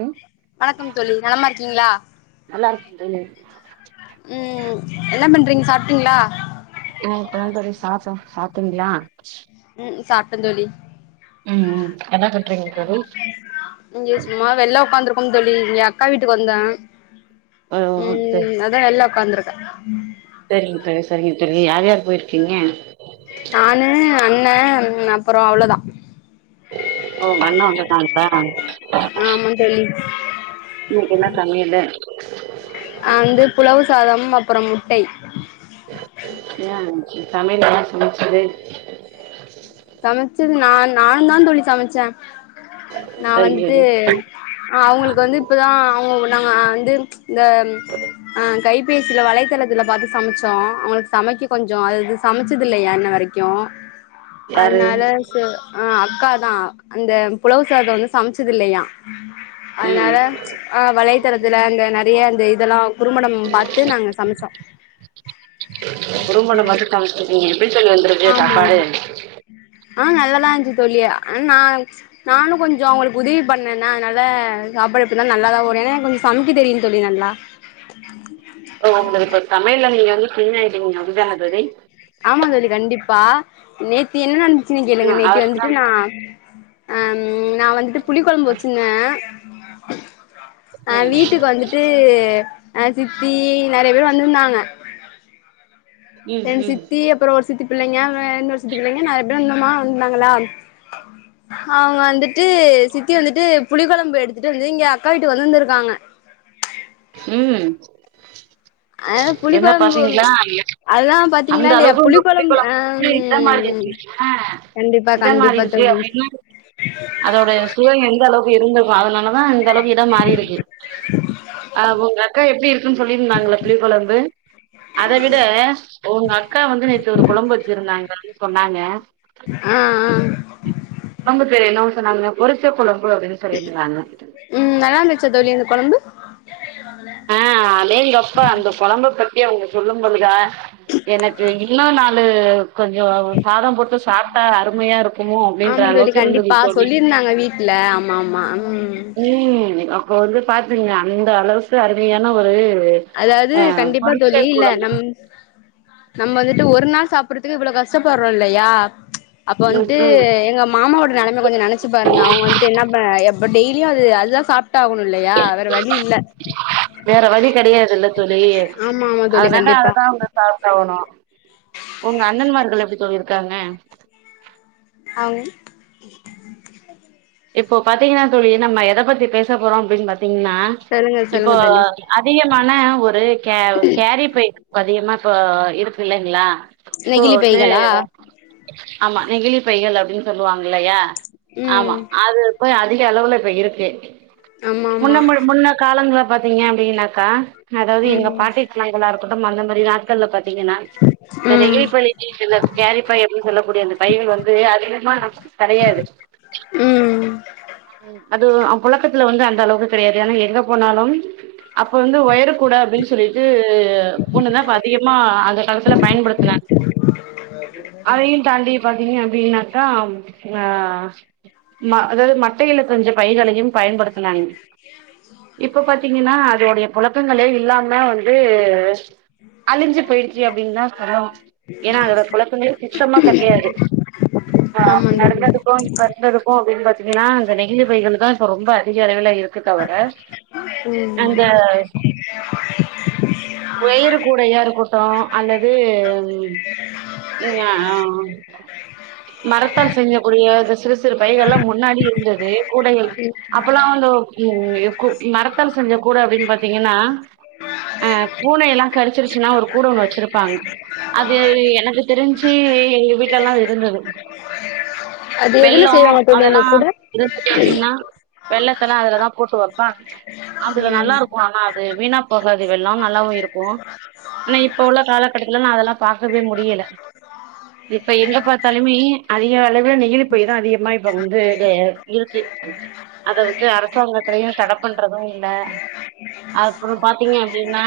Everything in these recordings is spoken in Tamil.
ம் வணக்கம் தோழி நளமா இருக்கீங்களா நல்லா இருக்கும் டிரைனிங் உம் என்ன பண்றீங்க சாப்பிட்டீங்களா ஆஹ இப்பத பரி சாப்படொம் சாப்பிடிங்கில உம் சாப்பிட்டொம் தோழி உம் உம் என்ன பண்ணி இங்க சும்மா வெல்ல உக்காந்து இருக்கம் பந்தொழி இங்க அக்கா வீட்டுக்கு வந்தேன் ஓ உம் அதது எல்லா உக்காந்தருக்கு த சரிங்க தெழ சரிங்க தெழ யார் யார் போயிருக்கீங்க என்ன அப்புறம் அவ்வளோதான் ஓ அண்ண வந்து இருக்கங்கல ஆமா தோழி நீ என்ன சமையுலு [unintelligible] அஹ் வந்து புளவு சாதம் அப்புறம் முட்டை ம் ம் சமையலு எல்லா சமைச்சது சமைச்சது நா நான்தா தோழி சமைச்சே நா சரிங்க வந்துட்டு தோழி ஆ அவுங்களுக்கு வந்து இப்பதா அவுங்க நாங்க வந்து இந்த அஹ் கைபேசில வலைத்தளத்துல பாத்து சமைச்சோ அவங்களுக்கு சமைக்க கொஞ்ச அது சமைச்சது இல்லையா இன்ன வரைக்கு யாரு அதனால சோ ஆஹ் அக்காதா அந்த புலவு சாதோ வந்து சமைச்சது இல்லையா ம் அதனால ஆஹ் வலைத்தளத்துல அந்த ந நிறைய அந்த இதெல்லா குறும்படம் பாத்து நாங்க சமைச்சோ க்கன் வெந்திருக்கு சாப்பாடு [unintelligible] ஆஹ் நல்லாதா இருந்துச்சு தோழி ஆனா நா நானு கொஞ்ச அவங்களுக்கு உதவி பண்ணேனா அதனால சாப்பாடு எப்டி இருந்தாலு நல்லாதா வரு ஏன்னா எனக்கு கொஞ்சம் சமைக்க தெரியு தோழி நல்லா ஓ இப்ப சமயல்ல நீங்க வந் சின் ஆயிட்டீங்க அப்டிதான தோழி ஆமா தோழி கண்டிப்பா நேத்து என்னன் [unintelligible] கேளுங்க ம் நேத்தி அவருக்குதா வந்துட்டு நா அம் உம் நா வந்துட்டு புளிக்கொழம்பு வச்சிருந்தே [unintelligible] அ ம் வீட்டுக்கு வந்துட்டு அஹ் சித்தி நெறைய பேர் வந்துருந்தாங்க எங் ம் ம் சித்தி அப்புறோ ஒரு சித்தி பிள்ளைங்க ஆ இன்னொரு சித்தி பிள்ளைங்க நெறைய பேர் [unintelligible] வந்திருந்தாங்களா அவங்க வந்துட்டு சித்தி வந்துட்டு புளி கொழம்பு எடுத்துட்டு வந்து இங்க அக்கா வீட்டுக்கு கொண்டு வந்துருக்காங்க உம் அதா எண்ண புளிக்கொழம்பு பாத்தீங்களா அதுல அதெல்லா பாத்தீங்களா அந்த இல்லையா அளவுக்கு உங்க புளி புளிக்கொழம்பு கொழம்பு ஆ வந்து இதமா ம் இருக்கு ஆ கண்டிப்பா இதமா கண்டிப்பா இருக்கு தோழி அப்டினு அதோட சுவை எந்த அளவுக்கு இருந்திருக் ஓ அதனாலதா அந்தளவு இடம் மாறி இருக்கு அஹ் உங்க அக்கா எப்டி இருக்குன்னு சொல்லிருந்தாங்களா புளிக் கொழம்பு அத விட உங்க அக்கா வந்து நேத்து ஒரு கொழம்பு வச்சிருந்தாங்க [unintelligible] சொன்னாங்க ஆஹ் ஆஹ் கொழம்பு பேரு என்னான்னு சொன்னாங்க பொரிச்ச கொழம் உம் நல்லாருந்துச்சா தோழி அந்த கொழம்பு ஆஹ் அடேங்கப்பா அந்த கொழம்ப பத் இப்பயு அவங்க சொல்லும் பொழுதா எனக்கு இன்னு நாலு கொஞ்சோ சாதம் போட்டு சாப்ட்டா அருமையா இருக்குமோ அப்டின்ற அளவுக்கு இருந்துது தோழி இல்ல ஆமா ஆமா ம் ம் அப்ப வந்து பாத்துக்கங்க அந்த அளவுக்கு அருமையான ஒரு அதாவது ஆ கண்டிப்பா பொரிச்ச தோழி இல்ல குழம்பு நம் நம்ம வந்துட்டு ஒரு நாள் சாப்டுறதுக்கு இவ்ளோ கஷ்டப்படுறோ இல்லையா அப்ப ம் வந்துட்டு ம் எங்க மாமாவோட நிலைமை கொஞ்சம் நினைச்சு பாருங்க அவங்க வந்துட்டு என்ன டெய்லி அது அதுதான் சாப்டு ஆகணும் இல்லயா வேற வழி இல்ல வேற வழி கெடையாதுல்ல ஆமா ஆமா தோழி அதனால கண்டிப்பா அதுதான் உங்க சாப்டுஆகணும் உங்க அண்ணன்மார்கள் எப்படி தோழி இருக்காங்க அவ இப்போ பாத்தீங்கன்னா தோழி நம்ம எத பத்தி பேச போறோம் அப்டின்னு பாத்தீங்க சொல்லுங்க இப்போ சொல்லுங்க தோழி அதிகமான ஒரு கே கேரி பை அதிகமா இப்ப இருக்கு இல்லங்களா ஓ நெகிழி அது பைகளா ஆமா நெகிழிப்பைகள் அப்டின்னு சொல்லுவாங்க இல்லயா ம் கொஞ்சம் அதிக அளவுல இப்ப இறடருக்கு ஆமா ஆமா முன்ன மு முன்ன காலங்களளை பாத்தீங்க அப்டின்னாக்கா அதாவது எங்க ம் பாட்டி சினங்களா இருக்கட்டும் அந்த மாரி கல்லத்த ங்கா இந்த நெகி ம் பி இந்த கேரிப்பை எப்டின்னு சொல்லக்கூடிய அந்த பைகள் வந்து அதிகமா கெடையாது ம் [unintelligible] அது அவ புழக்கத்துல வந்து அந்த அளவுக்கு கெடையாது ஏன்னா எங்க போனாலும் அப்ப வந்து ஒயர் கூட அப்டின்னு சொல்லிட்டு ஒண்ணு தான் அதிகமா அந்த காலத்துல பயன்படுத்தினேன் அதயும் தாண்டி பாத்தீங்க அப்டின்னாக்கா அதாவது ம மட்டயில் செஞ்ச பைகளையும் பயன்படுத்த சொங்க இப்ப பாத்தீங்கன்னா அதோடைய புழக்கங்களே இல்லாம வந்து அழிஞ்சு போயிடுச்சு அப்டின்னு தான் சொல்லோம் ஏன்னா அதோட குழக்கங்க சுற்றமா கிடையாது ஆஹ் ஆமா தோழி நடந்ததுக்கும் இப்ப இருக்கும் அப்டின்னு பாத்தீங்கன்னா நெகிழ்ச பைகள் தான் இப்ப ரொம்ப அதிக அளவ இருக்கு தவிர அந்த உயிறு கூடயா இருக்கட்டும் அல்லது மரத்தால் செய்யக்கூடிய சிறு சிறு பைகள் எல்லாம் முன்னாடி இருந்தது கூடைகள் ம் அப்பல்லாம் வந்து உ மரத்தல் செஞ்ச கூட அப்டின்னு பாத்தீங்கன்னா அஹ் பூனை எல்லாம் கரிச்சிருச்சுன்னா ஒரு கூட ஒண்ணு வச்சிருப்பாங்க அது எனக்கு தெரிஞ்சு எங்க வீட்டுயெல்லாம் அது இருந்தது அது எதுல செய்வாக தோழி கூட என்த்தா கேச்சின்னா வெள்ளத்தெல்லாம் அதுலதான் போட்டு வைப்பாங்க அதுல நல்லா இருக்கும் ஆனா அது வீணா போகாது வெள்ளம் நல்லாவும் இருக்கும் ஆனா இப்ப உள்ள காலக்கட்டத்துல நான அதெல்லாம் பாக்கவே முடியல இப்ப எங்க பாத்தாலுமே அதிக அளவுல நெகிழி போய்தான் அதிகமா இப்ப வந்து இருக்கு அத வந்து அரசாங்கத்திலயையும் தட பண்றதும் இல் அப்பறம் பாத்தீங்க அப்டின்னா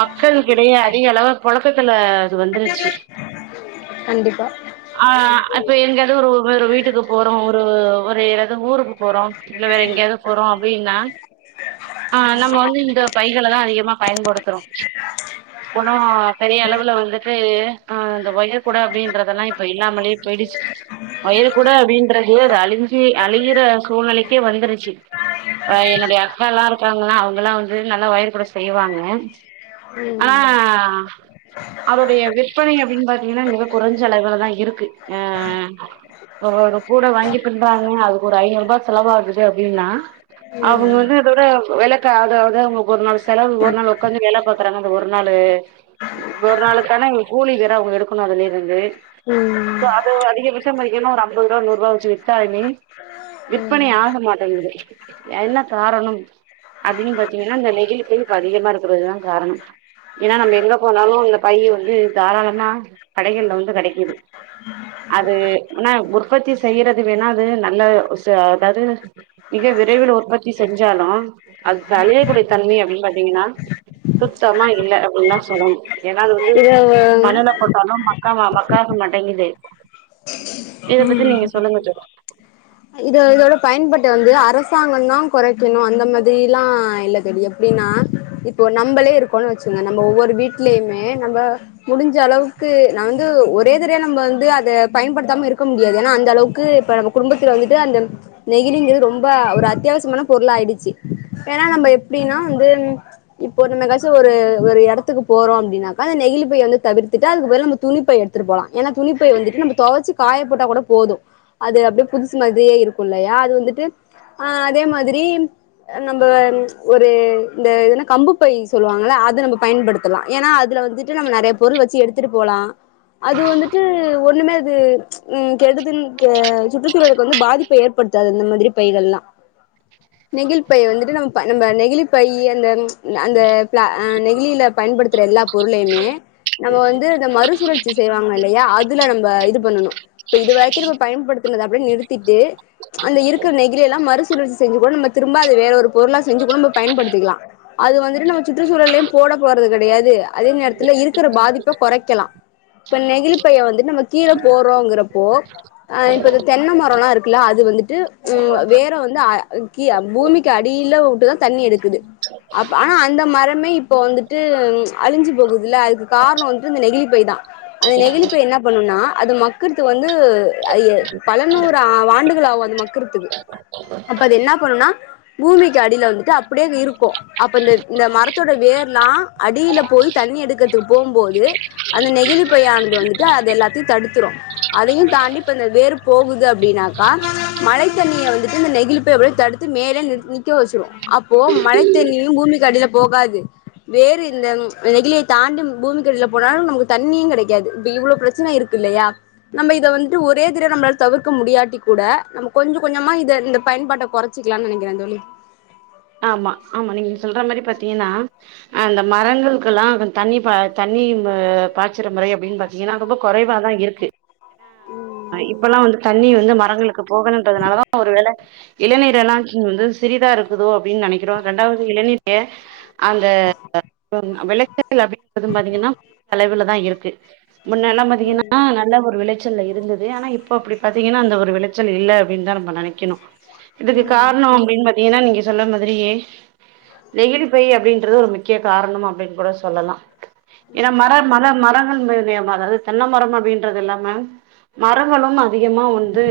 மக்களுக்கிடையே அதிக அளவு புழக்கத்துல அது வந்துருச்சு கண்டிப்பா ஆ இப்ப எங்காவது ஒரு வீட்டுக்கு போறோம் ஒரு ஒரு ஏதாவது ஊருக்கு போறோம் இல்ல வேற எங்கேயாவது போறோம் அப்டின்னா ஆ நம்ம வந்து இந்த பைகல்லதாம் அதிகமா பயன்படுத்துறோம் போன பெரிய அளவுல வந்துட்டு அஹ இந்த ஒயர் கூட அப்டின்றதெல்லாம் இப்ப இல்லாமலேயே போயிடுச்சு ஒயர் கூட அப்டின்றது பொர் அழிஞ்சி அழிகிற சூழ்நிலைக்கே வந்துருச்சுஆ என்னுடைய அக்கா எல்லாம் இருக்காங்கன்னா அவங்கல்லாம் வந்து நல்லா ஒயர் கூட செய்வாங்க ஆனா ம் அவருடைய விற்பனை அப்டின்னு பாத்தீங்கன்னா மிக குறைஞ்ச அளவுலதான் இருக்குஹ ஒரு கூட வாங்கி பின்றாங்க அதுக்கு ஒரு ஐந்நூறு ரூபாய் செலவ ஆகுது அப்டின்னா அவங்க ம் வந்து அதோட விளக்க அதாவது அவங்களுக்கு ஒரு நாள் செலவு ஒரு நாள் உ்காந்து வேல பாக்குறாங்க அந்த ஒரு நாள் ஒரு நாளுக்கான கூலி வேற அவங்க எடுக்கணும் அதுலய இருந்து ம் சோ அது அதிகபட்சமா பத்திங்கனா ஒரு ஐம்பது ரூபா நூறு போட்டு வித்தாலுமே விற்பனை ம் ஆக மாட்டேங்குது என்ன காரணம் அப்டின்னு பாத்தீங்கன்னா நெகிழ்சின் பலி இது மாறிப்பேறுல்தான் காரணம் ஏன்னா நம்ம எங்க போனாலும் அந்த பைய வந்து தாராளம்னா கடகள்ல வந்து கெடைக்குது அது ஆனா உற்பத்தி செய்யறது வேணா அது நல்ல அதாவது மிக விரைவில் உற்பத்தி செஞ்சாலும் அது தழிய குடிய தன்மை அப்டின்னு பாத்தீங்கன்னா சுத்தமா இல்ல அப்டின்னுதான் சொல்லணும் ஏன்னா அது வந்து இது மண்ணல போட்டாலும் மக் அமா மக்காக்க மாடங்குது ம் இ இதோட பயன்பட்ட வந்து அரசாங்கம் தான் குறைக்கணும் அந்த மாரி எல்லாம் இல்லதோழி எப்டின்னா இப்போ நம்மளே இருக்கோம் வச்சுங்க நம்ம ஒவ்வொரு வீட்லயுமே நம்ம முடிஞ்ச அளவுக்கு நான வந்து ஒரே தடய நம்ம வந்து அதை பயன்படுத்தாம இருக் முடியாது ஏன்னா அந்த அளவுக்கு இப்ப நம்ம குடும்பத்துல வந்துட்டு அந்த நெகிழிங்கிறது ரொம்ப ஒரு அத்தியாவசமான பொருள் ஆாயிடுச்சு ஏன்னா நம்ம எப்டின்னா வந்து இப்போ நம்ம எச்சும் ஒரு ஒரு இடத்துக்கு போறோம் அப்டின்னாக்கா அந்த நெகிழிப்பையை வந்து தவிர்த்துட்டு அதுக்கு போ நம்ம துணிப்பை எடுத்துட்டு போலாம் ஏன்னா துணிப்பை வந்துட்டு நம் துவச்சுக் காய போட்டா கூட போதும் அது அப்டியே புதுசு மாரியே இருக்கும் இல்லயா அது வந்துட்டு அ அதே மாரி நம்ம ஒரு இந்த இதுன்னா கம்பு பை சொல்லுவாங்கள அது நம்ம பயன்படுத்தலாம் ஏன்னா அதுல வந்துட்டு நம்ம நெறைய பொருள் வச்சு எடுத்துட்டு போலாம் அது வந்துட்டு ஒண்ணுமே கேப் ம் கெடுதுன்னு சுற்றுச்சூழுக்கு வந்து பாதிப்பை ஏற்படுத்தாது அந்த மாரி பைகள் எல்லாம் நெகிழ் பை வந்துட்டு நம்ம நம்ம நெகிழ்பை அந்த அந்த பலநெகழியில பயன்படுத்த அந்த எல்லாம் பொருளையுமே நம்ம வந்து இந்த மறுசுழற்சி செய்வாங்க இல்லையா அதுல நம்ம இது பண்ணணும் இப்ப இது வரைக்கும் நம்ம பயன்டுத்துனது அப்டியின்னு நிறுத்திட்டு அந்த இருக்கிற நெகிழி எல்லாம் மறுசுழற்சி செஞ்சு கூட நம்ம திரும்ப அது வேற ஒரு பொருளா செஞ்சு கூட நம்ம பயன்டுத்திக்கலாம் அது வந்துட்டு நம்ம சுற்றுச்சூழலயும் போட போறது கிடையாது அதே நேரத்து இருக்கிற பாதிப்பை குறைக்கலாம் இப்ப நெகிழி பைய வந்து நம்ம கீழ போறோம்ங்கிற இப்போ இந்த தென்னை மரம் எல்லாம் இருக்குல்ல அது வந்துட்டு வேற வந்து பூமிக்கு அடியில வுட்டுதா தண்ணி எடுக்குது ஆனா அந்த மரமே இப்ப இப்போ வந்துட்டு அழிஞ்சு போகுதுல்ல அதுக்கு காரண வந்துட்டு இந்த நெகிழி பை தா அந்த நெகிழிப்பை என்ன பண்ணும்னா அது மக்குர இத்து வந்து ஐ பல நூறு ஆண்டுகள [unintelligible] அது மக்குறத்துக் அப்ப அது என்ன பண்ணனா பூமிக்கு அடியில வந்துட்டு அப்டே இருக்கு அப்ப இந்த இந்த மரத்தோட வேர் எல்லா அடியில போய் தண்ணி எடுக்கிறதுக்கு போம்போது அந்த நெகிழிப்பையானது வந்துட்டு அது எல்லாத்தையும் தடுத்துரும் அதயு தாண்டி இப்ப இந்த வேறு போகுது அப்டின்னாக்கா மழ தண்ணிய வந்துட்டு இந்த நெகிழி போய் எப்டிய தடுத்து மேலே நிக்க வச்சிரு அப்போ மழ தண்ணியு பூமி கடியில போகாது வேறு இந்த நெகிலியை தாண்டி பூமி கடியில போனாலு நமக்கு தண்ணியு கெடக்காது இப்ப இவ்ளோ பிரச்சன இருக்கு இல்லயா நம்ப இத வந்துட்டு ஒரே தட நம்பளால தவிர்க்க முடியாட்டி கூட நம்ப கொஞ்ச கொஞ்சமா இத இந்த பயன்பாட்ட குறைச்சிக்கலானு நினைக்கிறே தொலி ஆமா ஆமா நீங்க சொல்ற மாரி பாத்தீங்கன்னா ஆ அந்த மரங்களுக்கெல்லா தண்ணி பா தண்ணி பாய்ச்சிற முறை அப்பிடின்னு பாத்தீங்கன்னா ரொம்ப குறைவாதா இருக்கு ஏன்னா இப்பெல்லா வந்து தண்ணி வந்து மரங்களுக்கு போகணுன்றதுனாலதா ஒரு வேள இளநீர் எளா வந்து சிறிதா இருக்குதோ நெனைக்கிறோ இரண்டாவது இளநில அந்த விளச்ச அப்படிங்கற ப பாத்தீங்கன்னா அவு தான் இருக்கும் கே முன்ன எல்லா பாத்தீங்கன்னா நல்ல ஒரு விளைச்சல இருந்தது ஆனா இப்போ அப்பிடி பாத்தீங்கன்னா அந்த ஒரு விளச்சல் இல்ல அப்பிடின்னு தா நம்ப நெனைக்கிணு இதுக்கு காரண அப்பிடின் பாத்தீங்கன்னா நீங்க சொல்ல மாரியே நெகிழிப்பை அப்பிடின்றது ஒரு முக்கிய காரண அப்பிடினு கூட சொல் சொல்லலாம் ஏனா மர மர மரங்கள் மு அதது தென்னை மர அப்பிடின்றது எல்லாம மரங்களு நா அதிகமா வந்து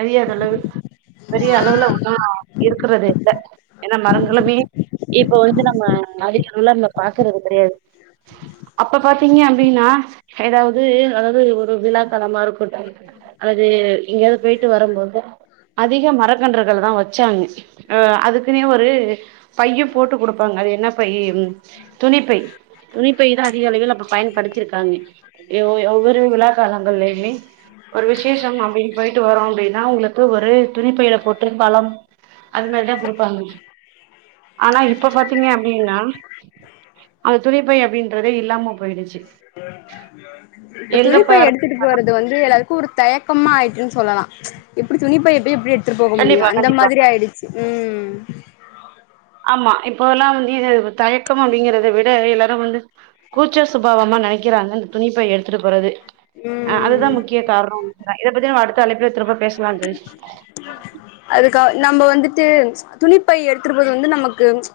தெரியாத அளவு பெரிய அளவுல ஒன்னா இரு இருக்குறதே ஏன்னா மரந்துருவியே இப்ப வந்து நம்ம அதிக நல்லா நம்ம பாக்குறது கிடையாது அப்ப பாத்தீங்க அப்பிடினா எதாவது அதாது ஒரு விழாக்கலமா இருக்கட்டு அது இங்கேயாவது போய்ட்டு வரும்போது அதிக மரக்கன்றுகள் தா வச்சாங்க அ அதுக்கினே ஒரு பையு போட்டு குடுப்பாங்க அது என்ன பைய துணிப்பை துணிப்பைதா அதிக அளவில் நம் பயன்படுத்திருக்காங்க ஒவ்வொரு விழாக்காலங்களிலேயுமே ஒரு விசேஷ அப்பிடினு போயிட்டு வரும்போது அப்பிடின்னா உங்களுக்கு ஒரு துணிப்பையில போட்டு பழம் அது மாதிரிதான குடுப்பாங்க ஆனா இப்ப பாத்தீங்க அப்பிடினா அந்த துணிப்பை அப்பிடின்றதே இல்லாம போயிடுச்சு இப்ப எங்க துணிப்பைய பாரு எடுத்துட்டு போறது வந்து எல்லாருக்கு ஒர் தயக்கமா ஆயிட்டுன்னு சொல்லலா எப்படி சொல்லிட்ட எப்பய எப்படி எடுத்துரு போக கண்டிப்பா முடியும் அந்த கண்டிப்பா மாரி ஆயிடுச்சு ம் ஆமா இப்பெல்லா வந்து இது தயக்க அப்புடிங்கறத விட எல்லாரு வந்து கூச்ச சுவபாவமா நெனைக்கிறாங்க அந்த துணிபை எடுத்து எடுதுடு போறது அஹ அதுதா ம் முக்கிய காரணம் இத பத்தி நா அடுத்த அழைப்புல திரும்ப பேசலாம் க நம்ம வந்துட்டு ச்சு துணிப்பை எடுத்துட்டு போதாது வந்துட்டு நமக்கு